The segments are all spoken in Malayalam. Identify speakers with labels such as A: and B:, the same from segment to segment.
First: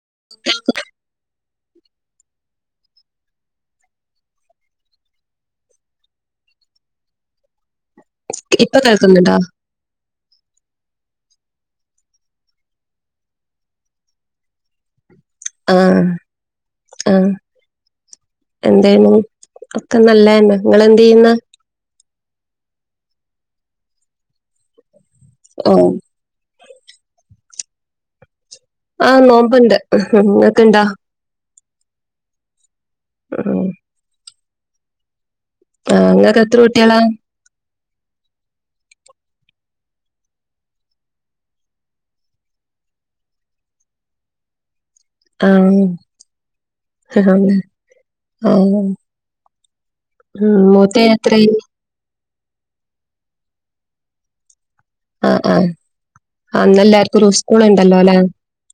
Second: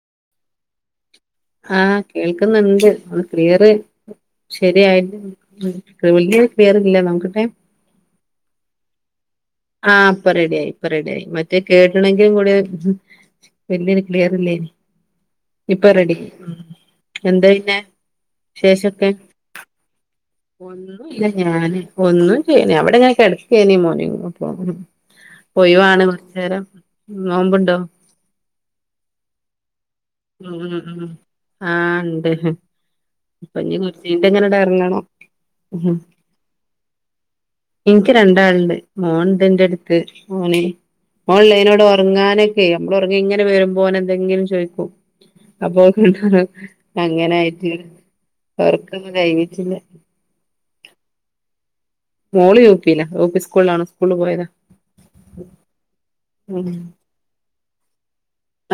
A: [unintelligible]
B: ആ കേൾക്കുന്നുണ്ട് നന്ന് ക്ലിയറ് ശരിയായിട്ട് വല്യ ക്ലിയറില്ല നമുക്കട്ടെ
A: ഇപ്പൊ കേൾക്കുന്നുണ്ടോ
B: ഇപ്പ റെഡിയായി ഇപ്പ റെഡിയായി മറ്റേ കേട്ടണമെങ്കിലും കൂടെ വല്ലിയന് ക്ലിയർ ഇല്ല ഇപ്പൊ റെഡി
A: ആ
B: എന്താ പിന്നെ
A: എന്തും ഒക്കെ നല്ലതന്നെ നിങ്ങളെന്ത്
B: ഒന്നും ഇല്ല
A: ചെയ്യുന്ന്
B: ഞാന് ഒന്നും ചേന അവിടെ നക്ക അടുത്ത്ണീ മോ പോ ഇപ്പൊ
A: ഓ
B: ഒഴിവാണ് കോർച്ചരം നോമ്പുണ്ടോ
A: ആഹ നോമ്പുണ്ട് ഇങ്ങക്ക് ഇണ്ടാ
B: ആ ഇണ്ട് ഇപ്പൊ
A: ഉം
B: ഇ കുറച്ചന്റെ എങ്ങനെട ഇറങ്ങണം
A: ആങ്ങക്കെ എത്ര കൂട്ടികളാ
B: എനിക്ക് രണ്ടാളുണ്ട് മോൻ ഇണ്ട് ഇന്റെ അടുത്ത് മോന ഓൺലൈനോട് ഉറങ്ങാനൊക്കെ നമ്മൾ ഉറങ്ങി ഇങ്ങനെ വരുമ്പോനെ എന്തെങ്കിലും ചോദിക്കോ
A: ആഹ്
B: അപ്പൊ കണ്ടോ
A: ആഹ്
B: അങ്ങനയിട്ട്
A: ആഹ്
B: അവർക്കൊന്നും കയിഞ്ഞിട്ടില്ല
A: ഉം മൂത്ത എത്ര യായി
B: മോള് യു പില്ല യു പി സ്കൂളിലണ് സ്കൂളിൽ പോയത്
A: ആഹ് അ എല്ലാർക്കും ഒരു സ്കൂൾ ഇണ്ടല്ലോ അല്ലെ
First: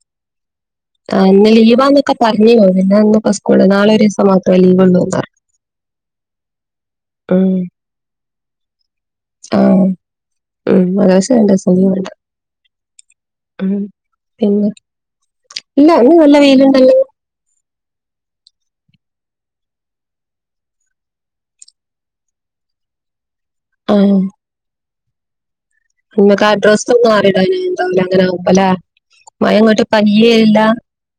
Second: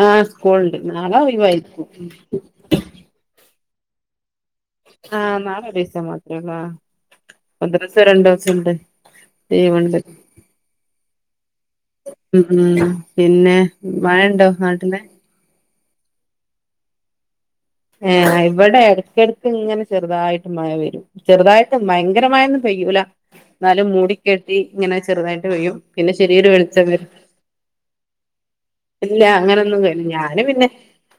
B: ആഹ് സ്കൂളുണ്ട് നാളെ
A: ആ ഇന്ന്
B: ഒഴിവായിരിക്കും
A: ലീവന്നൊക്കെ പറഞ്ഞോ എന്ന പൂ നാളെ ഒരു രിവസമാ
B: ആ നാളെ ഒരു ദിവസ മാത്രള്ള
A: ഉം
B: ഒന്ന് ദിവസം രണ്ടു ദിവസുണ്ട്
A: ആഹ്
B: ലീവുണ്ട്
A: ഉം മദ്രസ രണ്ട് ദിവസം ലീവുണ്ട്
B: ഉം പിന്നെ
A: ഉം
B: മഴുണ്ടോ
A: പിന്നെ
B: നാട്ടൽ
A: ഇല്ല നല്ല വെയിൽണ്ടല്ലോ
B: ഏ ഇവിടെ ഇടക്കിടക്ക് ഇങ്ങനെ ചെറുതായിട്ട് മഴ വരും ചെറുതായിട്ട് ഭയങ്കര മഴൊന്നും പെയ്യൂല എന്നാലും മൂടി
A: ആഹ്
B: കെട്ടി ഇങ്ങനെ ചെറുതായിട്ട് വ്യും
A: നിങ്ങക്ക് അഡ്രസ് ഒും മാറിട അ എന്താവല അങ്ങനൊവ്പ അല്ലെ
B: ഇല്ല
A: മഴ ഇങ്ങോട്ട്
B: അങ്ങനെയൊന്നുംില്ല
A: പയ്യേ
B: ഞാന്
A: ഇല്ല
B: പിന്നെ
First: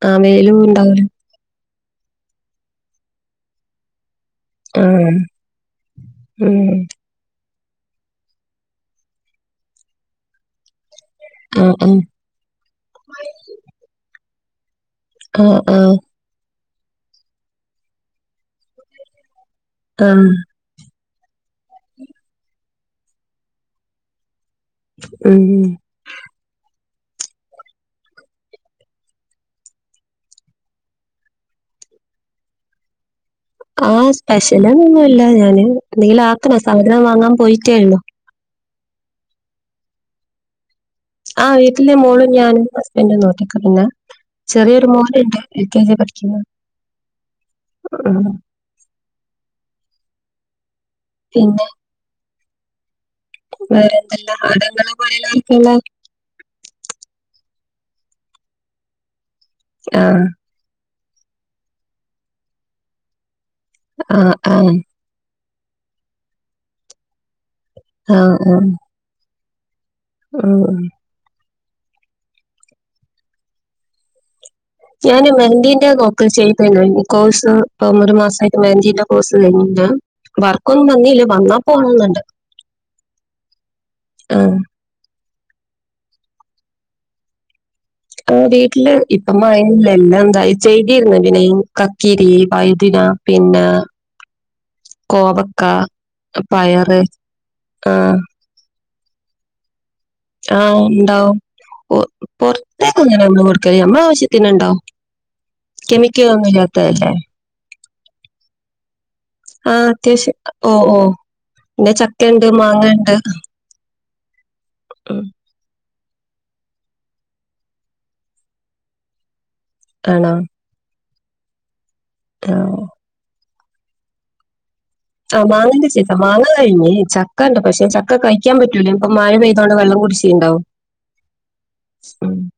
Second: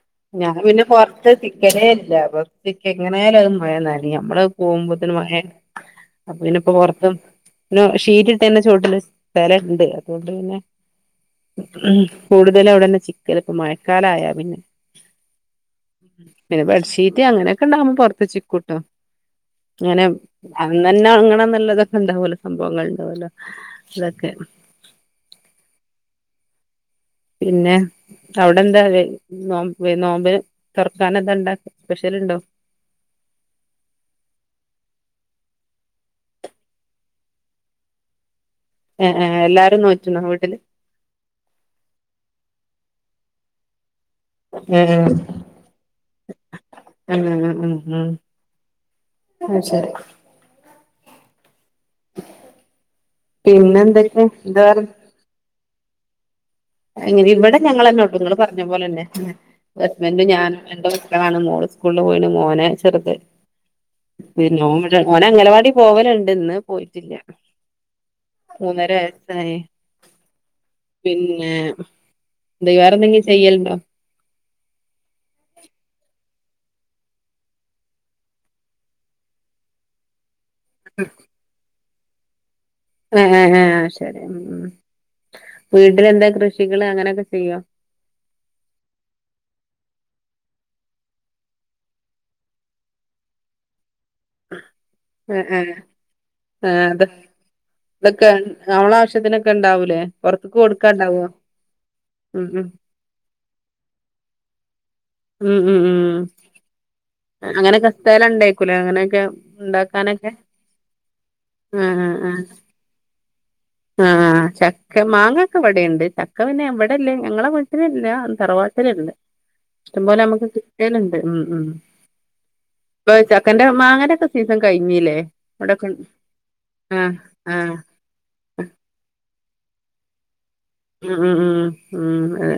A: ആ വെയിലും
B: ഞാൻ പിന്നെ
A: ഉണ്ടാവൂല
B: പുറത്ത് ിക്കലേ പോർത്തിക്കിയാൽ എങ്ങനെയായാലും അത്ും മഴ നഞമ്മള്
A: ആ
B: പോകുമ്പോത്തന് മഴ അപ്പൊ
A: ഉം
B: ഇതിനിപ്പൊ പുറത്തും പി ഷീറ്റ ഇട്ട തന്നെ ചോട്ടില് സ്ല ഇണ്ട് അതുകൊണ്ട് തന്നെ
A: ആ
B: ഉം
A: ആ
B: കൂടുതല അവിടെന്നെ ചിക്കൽ ഇപ്പ മഴക്കാലയാ പിന്നെ
A: ആ ആ
B: പിന്നെ ബെഡ്ഷീറ്റ് അങ്ങനെയൊക്കെ ഉണ്ടാവുമ്പോ പുറത്ത ചിക്കൂട്ടോ അങ്ങനെ
A: ആ
B: പിന്നെ അങ്ങനെ നല്ലതൊക്കെ ഇണ്ടാവലോ സംഭവങ്ങൾ ഇണ്ടാവലോ ഇതൊക്കെ
A: ഉം
B: പിന്നെ അവിടെ എന്താ നോ നോമ്പന് തുറക്കാന എന്താ ഇണ്ടാക്ക പക്ഷെ ണ്ടോ
A: [inaudible] ആ സ്പെഷ്യലന്നൊന്നുമല്ല ഞാന് എന്തെങ്കും ആകാണ സാധനം വാങ്ങാൻ പോയിട്ടേള്ളു
B: എ എ എല്ലാരും നോറ്റിന്നോ വീട്ടില്
A: ആ വീട്ടിലെ മോളും ഞാനും ഹസ്ബൻഡ നോട്ടിക്ക പിന്നെ
B: ഏ
A: ചെറിയൊരു
B: ഏ
A: മോൾ ണ്ട് എൽ കെ ജി പഠിക്കുന്നു
B: ഉം ഉം ആ ശരി
A: പിന്നെ
B: പിന്നെ എന്തൊക്കെ
A: വേറെന്തെല്ല
B: എന്താ
A: ആടങ്ങൾ പോലലായിക്കുള്ള
B: അങ്ങനെ ഇവിടെ ഞങ്ങന്നെ ഉള്ളു നിങ്ങള് പറഞ്ഞ പോലെന്നെ
A: ആ
B: അസ്ബന്റും ഞാനും എണ്ടോ മോ സ്കൂളിൽ പോയി മോനെ ചെറുത്
A: ആ ആ
B: പിന്നെ
A: ആ
B: ഓനെ അംഗനവാ ടി പോവലുണ്ട് ഇന്ന് പോയിട്ടില്ല
A: ആ ആ
B: ത
A: ആഹ്
B: പിന്നെ എന്ത വേറെ എന്തെങ്കിലും ചെയ്യലണ്ടോ
A: ഞാന് മെന്ന്തീന്റെ നോക് ചെയ്യ ന്ന ഈ കോഴ്സ് ഇ ഒരു മാസമായിട്ട് വേതിന്റെ കോഴ്സ് തന്നണ്ട് വർക്കൊന്നും തന്നീല്ല വന്നാ പോണ എന്നുണ്ട്
B: എ ഏ ശരി ഉം വീട്ടിലെന്താ കൃഷികള് അങ്ങനൊക്കെ ചെയ്യോ
A: ക ആ വീട്ടില് ഇപ്പ മഴനല്ല എല്ലാം എന്താ ചെയ്തിരരുന്നു പിന്നെ കക്കിരി വൈതിരി ആ പിന്നെ
B: ആ ആ
A: കോവക്ക
B: ആ
A: പയറ്
B: അത്
A: ആ
B: ഭക്ഷത്തിനൊക്കെ ഇണ്ടാവൂലേ പുറത്ക്ക് കൊടുക്കാന്ണ്ടാവോ
A: പു പുറത്തേക്ക ഇങ്ങനെ നമ്മൾ കൊടുക്കല് നമ്മലെ ആവശ്യത്തിനന്ണ്ടാവ കെമിക്കലോന്നും ഇല്ലാത്തെ.
B: അങ്ങനെയൊക്കെ സ്ഥലം ഉണ്ടേയ്ക്കൂലെ അങ്ങനെയൊക്കെ
A: ആ
B: ഉണ്ടാക്കാനൊക്കെ.
A: അത്യാവശ്യം ഓ ഓ പിന്നെ ചക്കണ്ട് മാങ്ങ ഇണ്ട്
B: ആഹ് ചക്ക മാങ്ങ ഒക്കെ ഇവിടെണ്ട്. ചക്ക പിന്നെ ഇവടെല്ല ഞങ്ങളെ വീട്ടിലില്ല തറവാട്ടിലുണ്ട്. ഇഷ്ടം പോലെ
A: ആണോ
B: നമുക്ക് കിട്ടലണ്ട് ഉം ഉം
A: ആ
B: ഇപ്പൊ ചക്കന്റെ മാങ്ങേന്റോക്കെ സീസൺ കഴിഞ്ഞില്ലേ
A: ആഹ് മാങ്ങന്റെ
B: ഇവിടൊക്കെ
A: സീസൺ മാങ്ങ കഴിഞ്ഞ്
B: ആ
A: ചക്ക
B: ആ
A: ഉണ്ട് പക്ഷെ ചക്ക കഴിക്കാൻ പറ്റ് റ്റൂലെ മഴ പെയ്തോണ്ട് വെള്ളം കുടിച്ചിണ്ടാവും.
B: ഉം ഉം ഉം അതെ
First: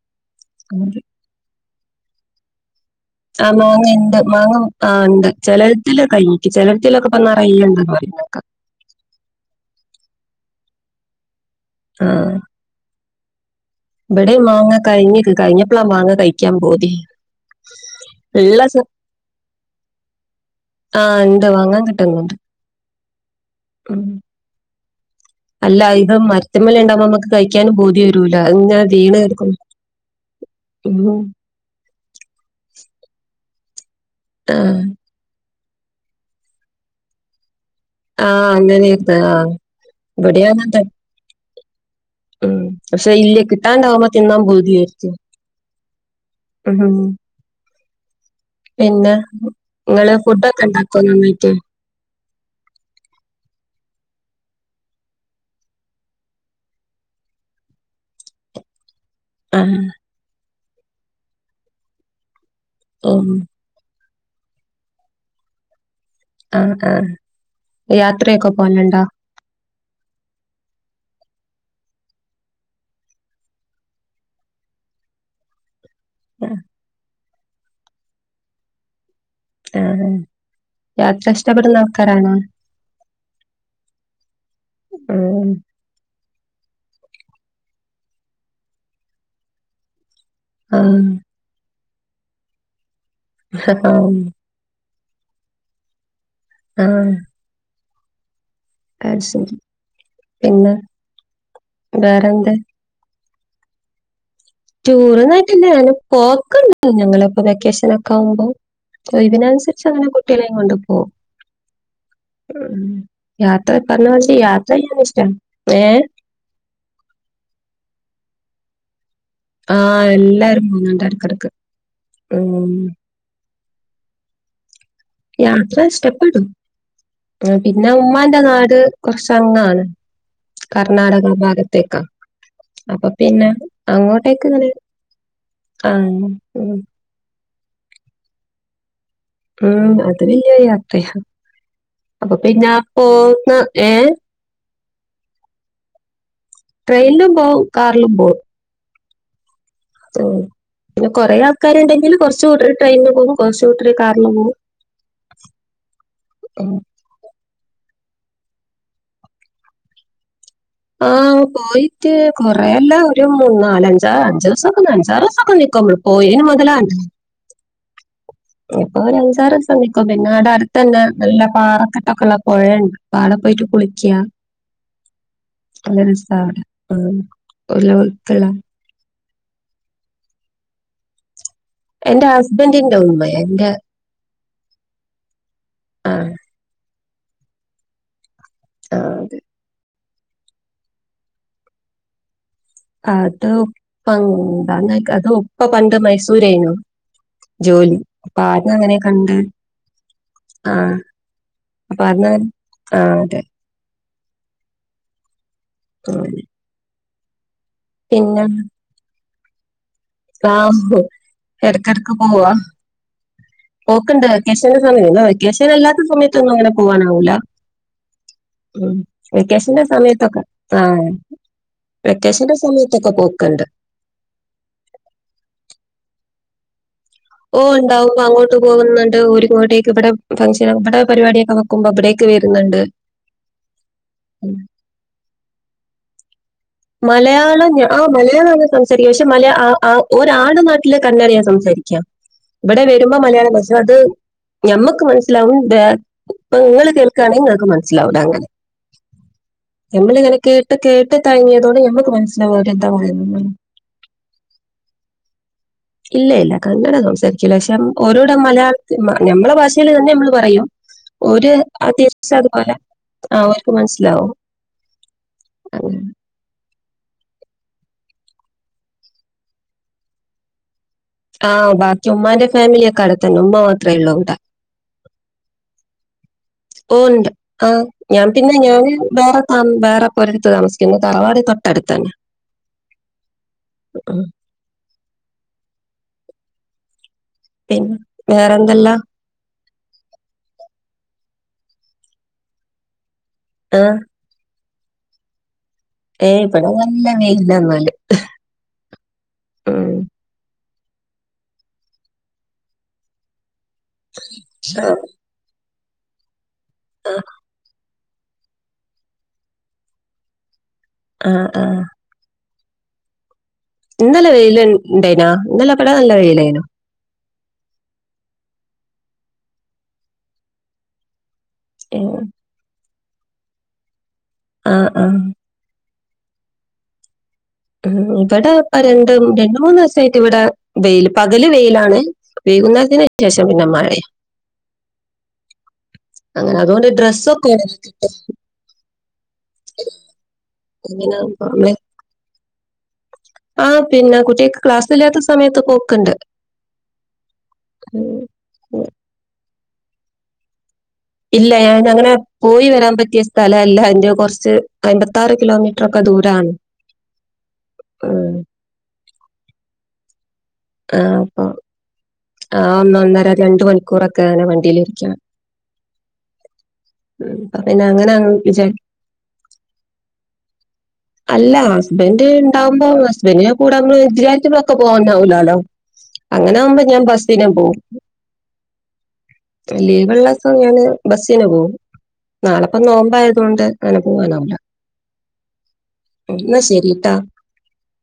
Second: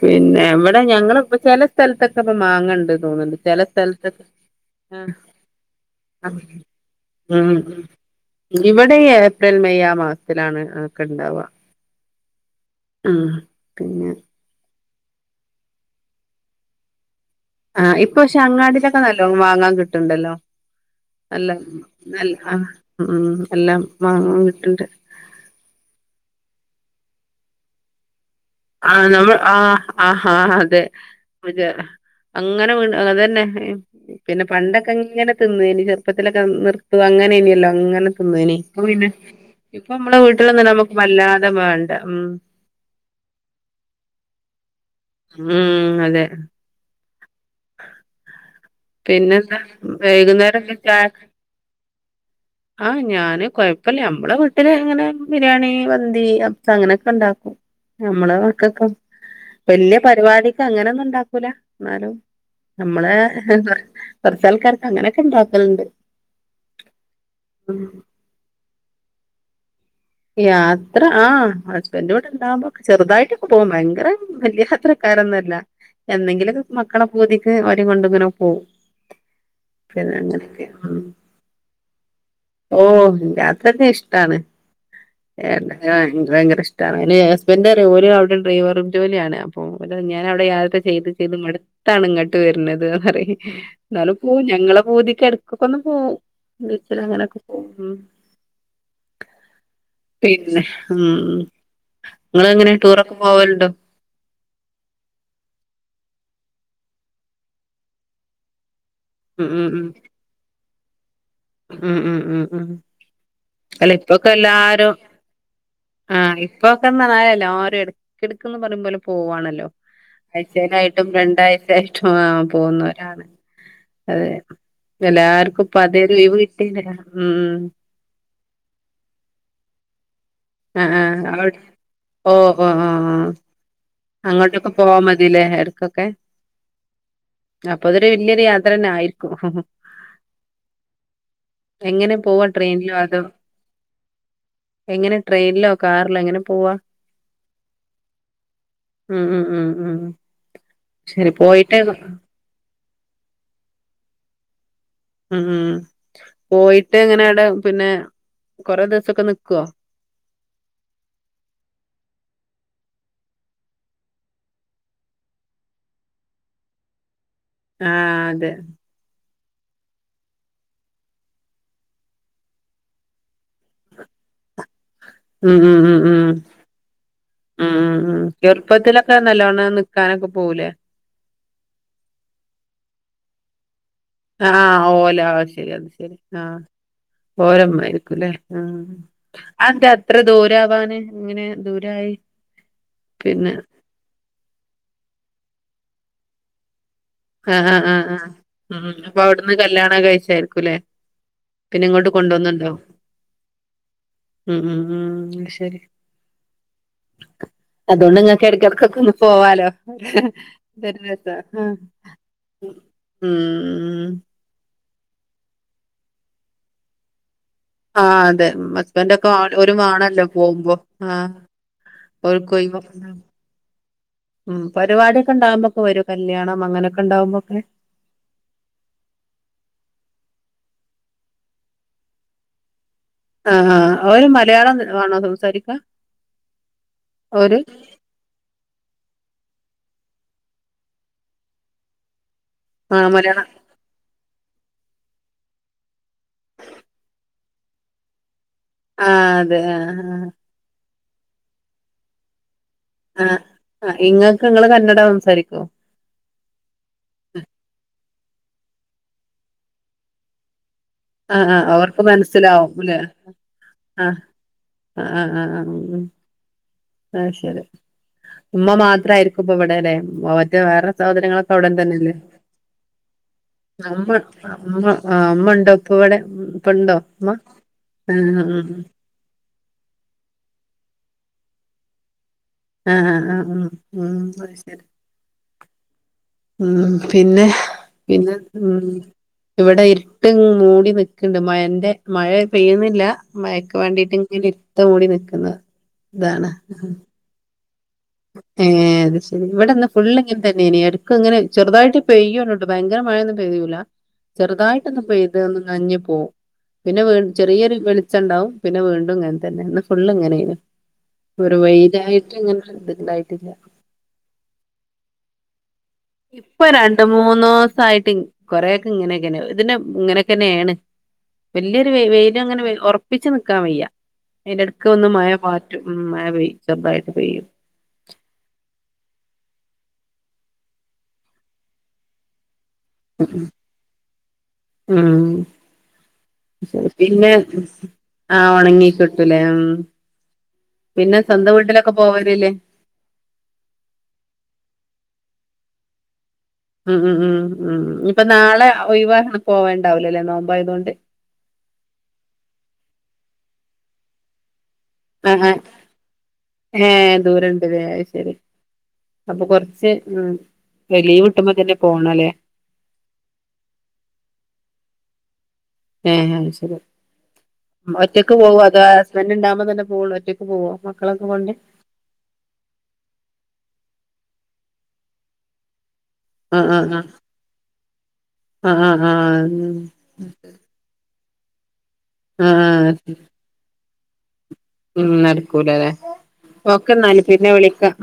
B: പിന്നെ ഇവിടെ ഞങ്ങളിപ്പ ചെല സ്ഥലത്തൊക്കെ ഇപ്പം മാങ്ങണ്ട്. തോന്നുന്നുണ്ട്
A: ആ
B: ചില
A: മാങ്ങ ഇണ്ട്
B: സ്ഥലത്തൊക്കെ
A: മാങ്ങ ആ ഇണ്ട് ചെലതിലെ
B: ആ
A: കഴിഞ്ഞു ചെലത്തിലൊക്കെ ഇപ്പം
B: ഉം
A: നറയെ ഇണ്ട് പറഞ്ഞു
B: ഇവിടെ ഏപ്രിൽ മെയ് ആ മാസത്തിലാണ് ഒക്കെ ഇണ്ടാവുക
A: ആ
B: മ്
A: ഇവിടെ മാങ്ങ കഴിഞ്ഞി കഴിഞ്ഞപ്പളാ മാങ്ങ കഴിക്കാൻ പൂതി
B: ആഹ് ഇപ്പ പക്ഷെ
A: ഉള്ള സ
B: അങ്ങാടിലൊക്കെ നല്ലോണം വാങ്ങാൻ കിട്ടുണ്ടല്ലോ
A: ആ ഉണ്ട്
B: നല്ല
A: വാങ്ങാൻ
B: നല്ല
A: കിട്ടുന്നുണ്ട്
B: ഉം എല്ലാം
A: ഉം
B: വാങ്ങാൻ കിട്ടണ്ട്
A: അല്ല ഇത് മരത്തുംമേലെ ഇണ്ടാവുമ്പോ നമുക്ക് കഴിക്കാനും പൂതി വരും
B: ആ നമ്മൾ ആഹ ആഹ് ആഹ് അതെ
A: ഉം.
B: അങ്ങനെ വീണു അത് തന്നെ പിന്നെ
A: ആ
B: പണ്ടൊക്കെ ഇങ്ങനെ തിന്നോനി ഇനി ചെറുപ്പത്തിലൊക്കെ നിർത്തുവാ അങ്ങനെ ഇല്ലല്ലോ അങ്ങനെ
A: ആ
B: തിന്നെനെ ഇപ്പൊ പിന്നെ-
A: അങ്ങനെയായിരുന്നു ആ
B: ഇപ്പൊ നമ്മടെ
A: ഇവിടെ
B: വീട്ടിലൊന്നും
A: അങ്ങനെ തന്നെ
B: നമ്മുക്ക് വല്ലാതെ വേണ്ട ഉം
A: കിട്ടാണ്ട് ആവുമ്പോ തിന്നാൻ പൂതിയായിരിക്കും
B: ഉം അതെ പിന്നെ എന്താ
A: നിങ്ങള്
B: വൈകുന്നേരം
A: ഫുഡൊക്കെ ഉണ്ടാക്കോ
B: കിട്ടാൻ
A: നന്നായിട്ട്
B: ആഹ് ഞാന് കൊഴപ്പില്ല നമ്മടെ വീട്ടില് എങ്ങനെ ബിരിയാണി മന്തി അങ്ങനെ ഒക്കെഉണ്ടാക്കും അങ്ങനെയൊക്കെ ഒണ്ടാക്കും ഞമ്മടെ മക്കക്കും
A: ആഹ്
B: വല്യ പരിപാടിക്ക് അങ്ങനെയൊന്നും ഇണ്ടാക്കൂല എന്നാലും നമ്മടെ
A: ഉം
B: - കൊറച്ചാൾക്കാർക്ക് അങ്ങനെയൊക്കെ ഉണ്ടാക്കലുണ്ട്
A: ആഹ് ആഹ
B: ഉം
A: യാത്രയൊക്കെ പോനുണ്ടോ
B: യാത്ര ആ ഹസ്ബൻഡ് ഇവിടെ ഉണ്ടാകുമ്പോ ചെറുതായിട്ടൊക്കെ പോകും ഭയങ്കര വല്യ യാത്രക്കെ- അങ്ങനെ ഒന്നും ഇല്ല എന്നെങ്കിലും മക്കളെ പൂതിക്ക് അവരെകൊണ്ട് ഇങ്ങനെ പോവും
A: ആ
B: പിന്നെ അങ്ങനെയൊക്കെ ഉം
A: യാത്ര ഇഷ്ടപ്പെടുന്ന ആൾക്കാരാണോ
B: ഓ യാത്രൊക്കെ ഇഷ്ടാണ്
A: ഉം
B: എ എക്ക് ഭയങ്കര ഇഷ്ടാണ് ഹസ്ബൻഡ് പറയും ഓര് അവിടെ ഡ്രൈവർ ജോലിയാണ് അപ്പൊ ഞാൻ അവിടെ യാത്ര
A: ആഹ്
B: ചെയ്ത് ചെയ്ത് മടുത്തു ത്താണ് ഇങ്ങെട്ട് വെര്നെത് പറിം ഇന്നാലും
A: ആഹ്
B: പോവും ഞങ്ങളെ പൂതിക്ക് എടക്കൊക്കെ ഒന്ന് പോവും വെള്പ്പിൽ അങ്ങനൊക്കെ പോവും
A: അയ് ശെരി
B: പിന്നെ ഉം ഇങ്ങെൾ
A: വേറെന്താ
B: എങ്ങനെ ടൂറൊക്കെ പോവൽ ഇണ്ടോ?
A: ടൂറ് ഒന്നും ആയിട്ട് ഇല്ല അങ്ങനെ പോക്ക് ഇണ്ട് ഞങ്ങളിപ്പോ വെക്കേഷെൻ ഒക്കെ ആവുമ്പോ ഒഴിവിന്
B: ഉം ഉം
A: അൻസെര്ച്ച്
B: ഉം
A: അങ്ങെനെ കുട്ടിയെളം കൊണ്ട് പോവും ഉം യാത്ര
B: അല്ല
A: ഇപ്പർണ
B: ഇപ്പൊക്കെ
A: മാതിരി യാത്ര ചെയ്യാന് ഇഷ്ടാണ് ഏഹ്
B: ഇപ്പൊക്കെന്ന് പർണാൽ എല്ലാരും എട്ക്ക് എട്ക്ക്ന്ന് പറിമ്പോലെ പോവാ ആണല്ലോ
A: ആഹ് എല്ലാരും പോകുന്നുണ്ട്
B: ആഴ്ച്ചെലായിട്ടും രണ്ട്
A: എടക്കെടക്ക്
B: ആഴ്ച്ചായിട്ടും ആ
A: ഉം
B: പോവുന്നോരാണ് അതെ എല്ലാര്ക്കും ഇപ്പ അതെ
A: പ്പായിട്ടും പിന്നെ ഉമ്മാന്റെ നാട് കൊർച്ച് അങ്ങാണ്
B: ആഹ് ആഹ് ഓളെ വീട്ടി ഓ ഓ ഓ
A: അപ്പൊ
B: ആഹ്
A: പിന്നെ അങ്ങോട്ടേക്ക് ഇങ്ങനെ
B: അങ്ങോട്ടൊക്കെ പോവാ മതിലെ
A: ആ
B: എട്ക്കൊക്കെ
A: ഉം
B: അപ്പ അതൊര് വെല്ല്യ ഒര് യാത്രയെന്നെ ആയിരിക്കും
A: ഉം അത് വെല്ല്യ ഒര് യാത്രയാ
B: എങ്ങനെ
A: അപ്പൊ
B: പോവാ
A: പിന്നെ
B: ട്രെയിനിലോ അതോ
A: പോന്ന ഏ
B: എങ്ങനെ ട്രെയിനിലോ കാറിലോ എങ്ങനെ പോവാ
A: ട്രെയിനിലും പോവും കാറിലും പോവും
B: ഉം ഉം ഉം ഉം
A: പിന്നെ
B: ശരി
A: കൊറെേ
B: പോയിട്ട്
A: ആൾക്കാാര്ണ്ടെങ്കില് കുറച്ച കൂടെ് ട്രൈ പോും കുശ ഒത്തിരി കാരണമാവും
B: ഉം പോയിട്ട് എങ്ങനെടെ പിന്നെ കൊറെേ ദിവസൊക്കെ നക്കുവോ
A: ആഹ പോയിട്ട് കൊറേല്ല ഒരു മൂന്ന നാലഞ്ച അഞ്ചു ദിവസൊക്കെ അഞ്ചാറ് ദിവസൊക്കെ നക്കൾ പോയി എ മുതലാണ്ട
B: ആഹ
A: എപ്പോ ആ സമിക്കും പിന്നെ ആടെ അടുത്ത് തന്നെ നല്ല പാറക്കെട്ടൊക്കെ ഉള്ള പുഴയുണ്ട് അപ്പ അവിടെ പോയിട്ട് കുളിക്കുക
B: ഉം ഉം ഉം
A: നല്ല
B: ഉം
A: രസാ അവിടെ. ഉം.
B: ഉം
A: ഉള്ള
B: ഉ ഉ
A: ഒഴുക്കുള്ള
B: സ്ൾപത്തില്ല നല്ലോണ്ണം നിക്കാനൊക്കെ പോകൂലേ
A: എന്റെ ഹസ്ബൻറിിന്റെ ഉമ്മ എന്റെ
B: ആഹ ഓല ശരിയത്
A: ആ
B: ശരി ആഹ ഓരമ്മ ആരിക്കുംല്ലേ ആ അന്റെ അത്ര ദൂരവാാന് ഇങ്ങനെ ദൂരായി
A: അത്
B: പിന്നെ
A: പന്താ അത് ഒപ്പ പണ്ട് മൈസൂരനു
B: ആഹ ആ് ആഹ് ആ ഉ അപ്പൊ
A: കണ്ട്
B: അവിടുന്ന് കല്യാണം
A: ആ
B: കഴിച്ചായിരിക്കൂല്ലെ പിന്നെ
A: അപ്പൊ
B: ഇങ്ങോട്ട്
A: അന്ന്
B: കൊണ്ടുവന്നണ്ടോ
A: ആ അതെ
B: ഉ ഉ ഉ
A: ആ
B: അതുകൊണ്ട് ഇങ്ങക്കിടക്കിടക്കൊക്കെ ഒ പോവാാലോ അ
A: ആ
B: ബര രസ ആഹ
A: ഇടക്കിടക്ക് പോവാ പോക്കണ്ട് കശ സമയോ വെക്കേഷൻ അല്ലാത്ത സമയത്തൊന്നും അങ്ങനെ പോകാനാവൂില്ല
B: ആ അതെ ഹസ്ബൻറ് ഒക്കെ ഒരു വണല്ലോ
A: സമയത്തൊക്കെ
B: പോകുമ്പോ
A: ആ
B: ആഹ
A: വെക്കേഷന്റെ സമയത്തൊക്കെ പോക്കുണ്ട്
B: ഉം പരിപാടിൊക്കെ ഉണ്ടാകുമ്പോക്കെ വരും കല്യാണം അങ്ങനെ
A: ഓ ഉണ്ടാവും അങ്ങോട്ട് പോകുന്നുണ്ട് ഒരുങ്ങോട്ടേക്ക് ഇവിടെ ഫംഗ്ഷൻ അവിടെ പരിപാടൊക്കെക്കുമ്പോ അവിടെയൊക്കെ വരുന്നുണ്ട്
B: ആഹ അവര്
A: ഉം.
B: മലയാളം വണോ സംസാരിക്ക
A: മലയാളം ആ മലയാള സംസാരിക്ക പക്ഷെ മല ഒരാട് നാട്ടിലെ കണന ഞാൻ സംസാരിക്കാം ഇവിടെ വരുമ്പോ മലയാളം ഭഷ അത് ഞമ്മക്ക് മനസ്സിലാവും ഇപ്പൊ നിങ്ങൾ കേൾക്കുകയാണെങ്കിൽ നിങ്ങക്ക് മനസ്സിലാവൂ അങ്ങനെ
B: ആഹ് അതെ ആഹ്
A: നമ്മളിങ്ങനെ കേട്ട് കേട്ട് തങ്ങിയതോടെ നമ്മക്ക് മനസ്സിലാവാും
B: ആഹ് ഇങ്ങൾക്ക് നിങ്ങള് കന്നട സംസാരിക്കുവോ
A: ഇല്ല ഇല്ല കന്നഡം സംസാരിക്കില്ല പക്ഷെ ഓരോട മലയാളത്തി നമ്മുടെ ഭാഷൽ തന്നെ നമ്മള് പറയും
B: ആഹ്
A: ഒരു
B: ആഹ് അവർക്ക്
A: അത്
B: മനസ്സിലാവും
A: അതുപോലെ ആ് അവക്ക് മനസ്സിലാവോ
B: ആഹ ആഹ് ഉ ആഹ ശരി ഉമ്മ മാത്രായിരിക്കുമ ഇ്പൊ ഇവിടെല്ലെറ്റ വേറെ സാധനങ്ങളൊക്കെ അവിട
A: ആഹ് ബാക്കി ഉമ്മാന്റെ ഫാമിലിയൊക്കെ അടുത്തന്നെ ഉമ്മ മാത്രേ ഉള്ളൂ
B: തന്നെല്ലേമ്മമ്മ
A: ഇവിടെ.
B: അമ്മ ഉണ്ടോപ്പ ഇവിടെ പണ്ടോ
A: ഓഹ് ഉണ്ട് ആ വേറെപ്പ ഒരിടുത്ത് താമിക്കുന്നത് തറവാടി തൊട്ടടുത്ത തന്നെ
B: ആഹ ആ് ഉ ഉ അ ശരി ഉം പിന്നെ പിന്നെ ഉ ഇവിടെ ഇരുട്ട് മൂടി ന ണ്ട് മഴന്റെ മഴ പെയ്യുന്നില്ല മഴക്ക്
A: ആഹ്
B: വേണ്ടിട്ട് ഇങ്ങ ഇത്ത മൂടി നൽക്കുന്നത്
A: ഏ ഇവിടെ നല്ല വെയിന്നാലും
B: ഏ അത് ശരി ഇവിടെന്ന് ഫുൾ ഇങ്ങനത്തെ നി നി എടുക്ക്‌ങ്ങനെ ചെറുതായിട്ട് പെയ്യൊണുട്ടോ ഭയങ്കര മഴയൊന്നും പെയ്യൂല
A: ആഹ്
B: ചെറുതായ്ട്ടൊന്ന് പെയ്ത് ഒന്ന് ന്നഞ് പോവും പിന്നെ
A: ആഹ്
B: വീണ്ട് ചെറിയൊരു വെളി- ച്ചംഇണ്ടാവും പിന്നെ വീണ്ടും ഇങ്ങൻതന്നെ ഇന്ന് ഫുള്ള് ഇങ്ങനേണ്
A: ആഹ്
B: ഇവ്ടെ
A: ആഹ്
B: വെയ്ലായ്റ്റ്ങ്ങനൊര്ത് ഇണ്ടായ്ട്ടില്ല
A: ഇന്നലെ വെയ്ല് ഇണ്ടയ്നാ ഇന്നലെ ഇവിടെ നല്ല വെയിലേനു
B: ഇപ്പ രണ്ട് മൂന്ന് ന്നൂസായിട്ട് ഇങ്ങ് കൊറെഒക്കെ ഇങ്ങനെയൊക്കെന്നെ ഇതിനമ് ഇങ്ങനൊക്കെന്നെണ് വല്ല്യോര് വെയ്ല്
A: ഏഹ്
B: വെയ്ലങ്ങനെവരു ഒറപ്പിച്ച് നിക്കാൻ വയ്യ
A: ആഹ്
B: ഇടക്കൊന്ന്
A: ആഹ്
B: മയ പാറ്റും ഉം മയ പെയ്യും ചെറുതായിട്ട് പെയ്യും
A: ഉ ഇവിടെ പരണ്ടും രണ്ട് മൂന്നീസായിട്ട് ഇവിടെ വെയിൽ പകല് വെയിലാണ് വൈകുംനേരത്തിന് അത്യാവശ്യം പിന്നെ മഴേമ്
B: ഉം പിന്നെ ആഹ ഒണങ്ങിക്കിട്ടൂലേ ഉം
A: അങ്ങനെ
B: പിന്നെ സ്വന്തം
A: നമ്മള്
B: വീട്ടിലൊക്കെ പോവരില്ലേ
A: ആ പിന്നെ കുട്ടേക്ക് ക്ലാസ്സില്ലാത്ത സമയത്ത് പോക്ക്‌ണ്ട്
B: ഉം ഉം ഉം ഉം ഇനിപ്പ ന്നാളെ
A: ഉം.
B: ഒയ് വായൊണ്ട് പോവ്ണ്ടാവുലല്ലേ നോമ്പായതുകൊണ്ട്
A: ഇല്ല ഞാൻ അങ്ങനെ പോയി വരാൻ പറ്റിയസ്ഥലല്ല എന്റെ കൊറച്ച്
B: ആ
A: അയ്മ്പത്താറ്
B: ആ
A: കിലോമീറ്ററൊക്കെ ദൂരാണ്
B: ഏ ദൂരണ്ട്ല്ലേ അത്
A: ഉ
B: ശരി അപ്പൊ കൊറച്ച് മ്
A: ആ അപ്പൊ ആ ഒന്ന് ഒന്നര രണ്ട് മണിക്കൂറൊക്കെ അങ്ങനെ വണ്ടിലിരിക്കണം
B: ഏഹ് ഐശെര്യാ
A: അപ്പൊ പിന്നെ അങ്ങനെ അങ്ങ്
B: ഒറ്റക്ക് പോവോ
A: വിചാരി
B: അതോ ഹസ്ബൻഡ് ഇണ്ടാവുമ്പതന്നെ പോവുള്ളു ഒറ്റക്ക് പോവോ മക്കളൊക്കെ കൊണ്ട്
A: എന്റെ ഇണ്ടാവുമ്പോ ഹസ്ബന്റിന്റെ കൂടെ നമ്മള് വിചാരിച്ചപ്പളൊക്ക പോവാനാവൂലാലോ
B: ആ ആ
A: അങ്ങനാവുമ്പോ ഞാൻ ബസ്സിനം പോവും
B: ആ ആ ആ ആ ഉം
A: ലീവുള്ള സമയമാണേ ബസ്സിന് പോവും
B: ആ ആ
A: നാളപ്പ നോമ്പായതോണ്ട് അങ്ങനെ പോവാനാവുല്ല
B: ഉം നടക്കൂലാലേ
A: ശരി
B: ഓക്കെ എന്നാല്
A: ട്ടാ
B: പിന്നെ വിളിക്കാം